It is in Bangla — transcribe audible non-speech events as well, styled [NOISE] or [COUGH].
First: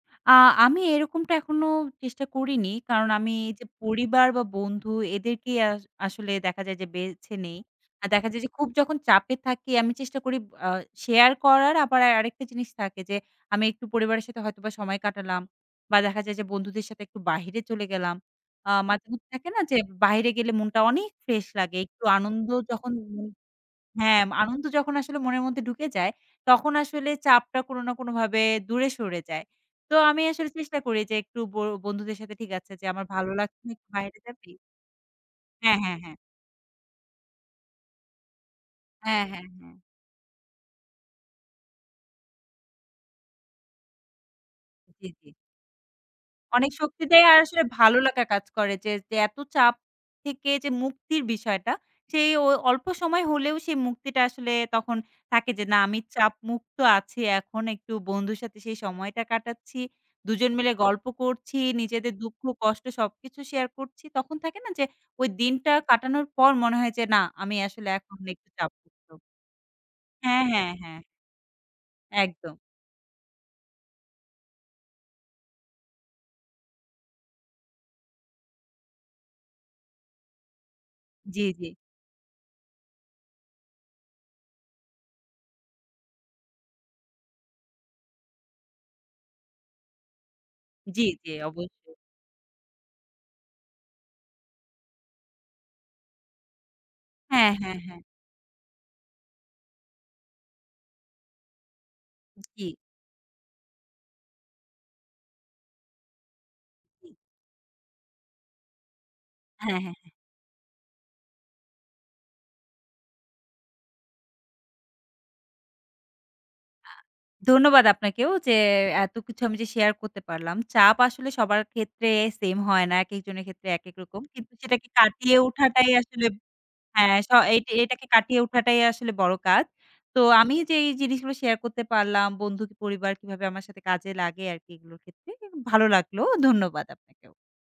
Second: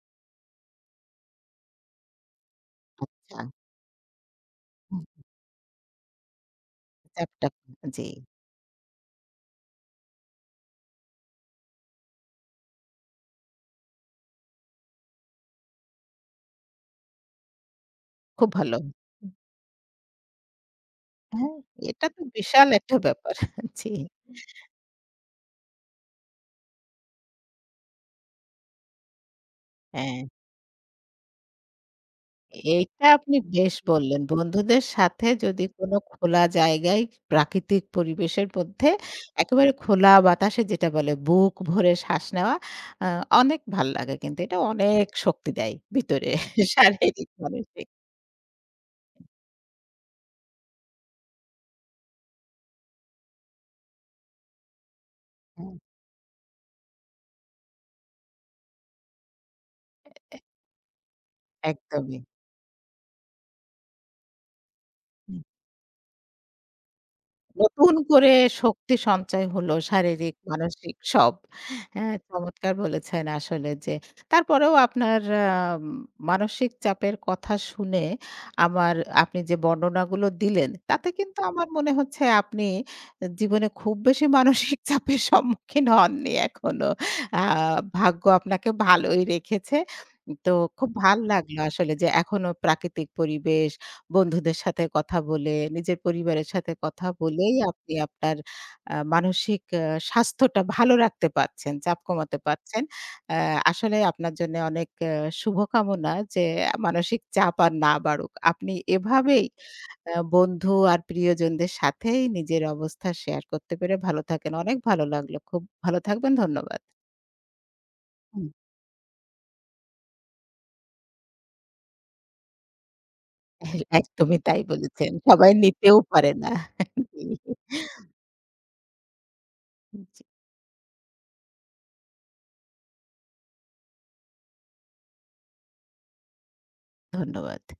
আ আমি এরকমটা এখনো চেষ্টা করিনি। কারণ আমি আচ্ছা। যে পরিবার, বা বন্ধু, হুম, হু। এদেরকে আস আসলে দেখা যায় যে, বেছে চ্যাপ্টা, নেই। আ আর জি। দেখা যায় যে, খুব যখন চাপে থাকি আমি চেষ্টা করি ব আ শেয়ার করার। আবার আরেকটা জিনিস থাকে যে, আমি একটু পরিবারের সাথে হয়তোবা সময় কাটালাম, বা দেখা যায় যে, বন্ধুদের সাথে একটু বাহিরে চলে গেলাম। খুব আ ভালো, মাঝে হু। মধ্যে থাকে না? যে, বাইরে গেলে মনটা অনেক ফ্রেশ হ্যাঁ, লাগে, একটু এটা তো আনন্দ বিশাল যখন একটা ব্যাপার, জি। হ্যাঁ, আনন্দ যখন আসলে মনের মধ্যে ঢুকে যায়, তখন আসলে চাপটা কোন না, কোন ভাবে দূরে সরে যায়। তো আমি হ্যাঁ। আসলে চেষ্টা করি যে, একটু বো বন্ধুদের সাথে ঠিক আছে যে, এইটা "আমার ভালো আপনি লাগছে না বেশ একটু বাইরে বললেন! যাবি?" বন্ধুদের সাথে যদি হ্যাঁ, কোন হ্যাঁ, হ্যাঁ। খোলা জায়গায়, প্রাকৃতিক পরিবেশের মধ্যে হ্যাঁ, হ্যাঁ, একেবারে হ্যাঁ। খোলা বাতাসে যেটা বলে, বুক ভরে শ্বাস নেওয়া আ অনেক ভাল লাগে কিন্তু এটা অনেক জি, জি। শক্তি দেয় ভিতরে অনেক শক্তিতে শারীরিক, আর আসলে মানসিক ভালো লেখা কাজ করে যে, যে এত চাপ থেকে যে মুক্তির বিষয়টা, সেই ও অল্প সময় হলেও সেই মুক্তিটা আসলে তখন থাকে। যে, হুম। না, "আমি চাপ মুক্ত আছি। এখন একটু বন্ধুর সাথে সেই সময়টা কাটাচ্ছি, এ এ দুজন মিলে গল্প করছি, নিজেদের একদমই। দুঃখ কষ্ট সবকিছু শেয়ার করছি।" তখন থাকে না? যে, ওই হুম। দিনটা কাটানোর পর মনে হয় যে, "না, আমি আসলে নতুন এখন করে একটু চাপ শক্তি মুক্ত।" সঞ্চয় হল শারীরিক, হ্যাঁ, হ্যাঁ, মানসিক হ্যাঁ। সব, হ্যাঁ? একদম। চমৎকার বলেছেন! আসলে যে, তারপরেও আপনার আম মানসিক চাপের কথা শুনে, আমার আপনি যে বর্ণনাগুলো দিলেন, তাতে কিন্তু জি, আমার জি। মনে হচ্ছে, আপনি জীবনে খুব বেশি মানসিক চাপের সম্মুখীন হননি এখনো। আ ভাগ্য আপনাকে ভালোই রেখেছে। তো খুব জি, ভাল জি, লাগলো, অবশ্যই। আসলে যে এখনো প্রাকৃতিক পরিবেশ বন্ধুদের সাথে কথা বলে, নিজের পরিবারের সাথে কথা হ্যাঁ, বলেই, হ্যাঁ, আপনি হ্যাঁ। আপনার আ মানসিক আ স্বাস্থ্যটা ভালো রাখতে পারছেন, চাপ কমাতে জি। পারছেন। আ আসলে আপনার জন্য অনেক আ শুভকামনা, যে জি। মানসিক চাপ আর না বাড়ুক। আপনি এভাবেই হ্যাঁ, হ্যাঁ, হ্যাঁ। আ বন্ধু আর প্রিয়জনদের সাথেই নিজের অবস্থা শেয়ার করতে পেরে ভালো থাকেন, অনেক ভালো লাগলো, খুব ভালো থাকবেন ধন্যবাদ। আ ধন্যবাদ আপনাকেও হুম। যে এত কিছু আমি যে শেয়ার করতে পারলাম, চাপ আসলে সবার ক্ষেত্রে সেম হয় না। একেক জনের ক্ষেত্রে হ্যাঁ, একেক রকম। একদমই কিন্তু তাই সেটাকে বলেছেন, কাটিয়ে সবাই উঠাটাই নিতেও আসলে পারে না। হ্যাঁ, জি। স এটা এটাকে [CHUCKLES] কাটিয়ে উঠাটাই আসলে বড় কাজ। হুম, তো জি। আমি যেই জিনিসগুলো শেয়ার করতে পারলাম, বন্ধু, পরিবার, কীভাবে আমার সাথে কাজে লাগে আরকি এগুলোর ক্ষেত্রে এ ভালো লাগলো ধন্যবাদ আপনাকেও। ধন্যবাদ।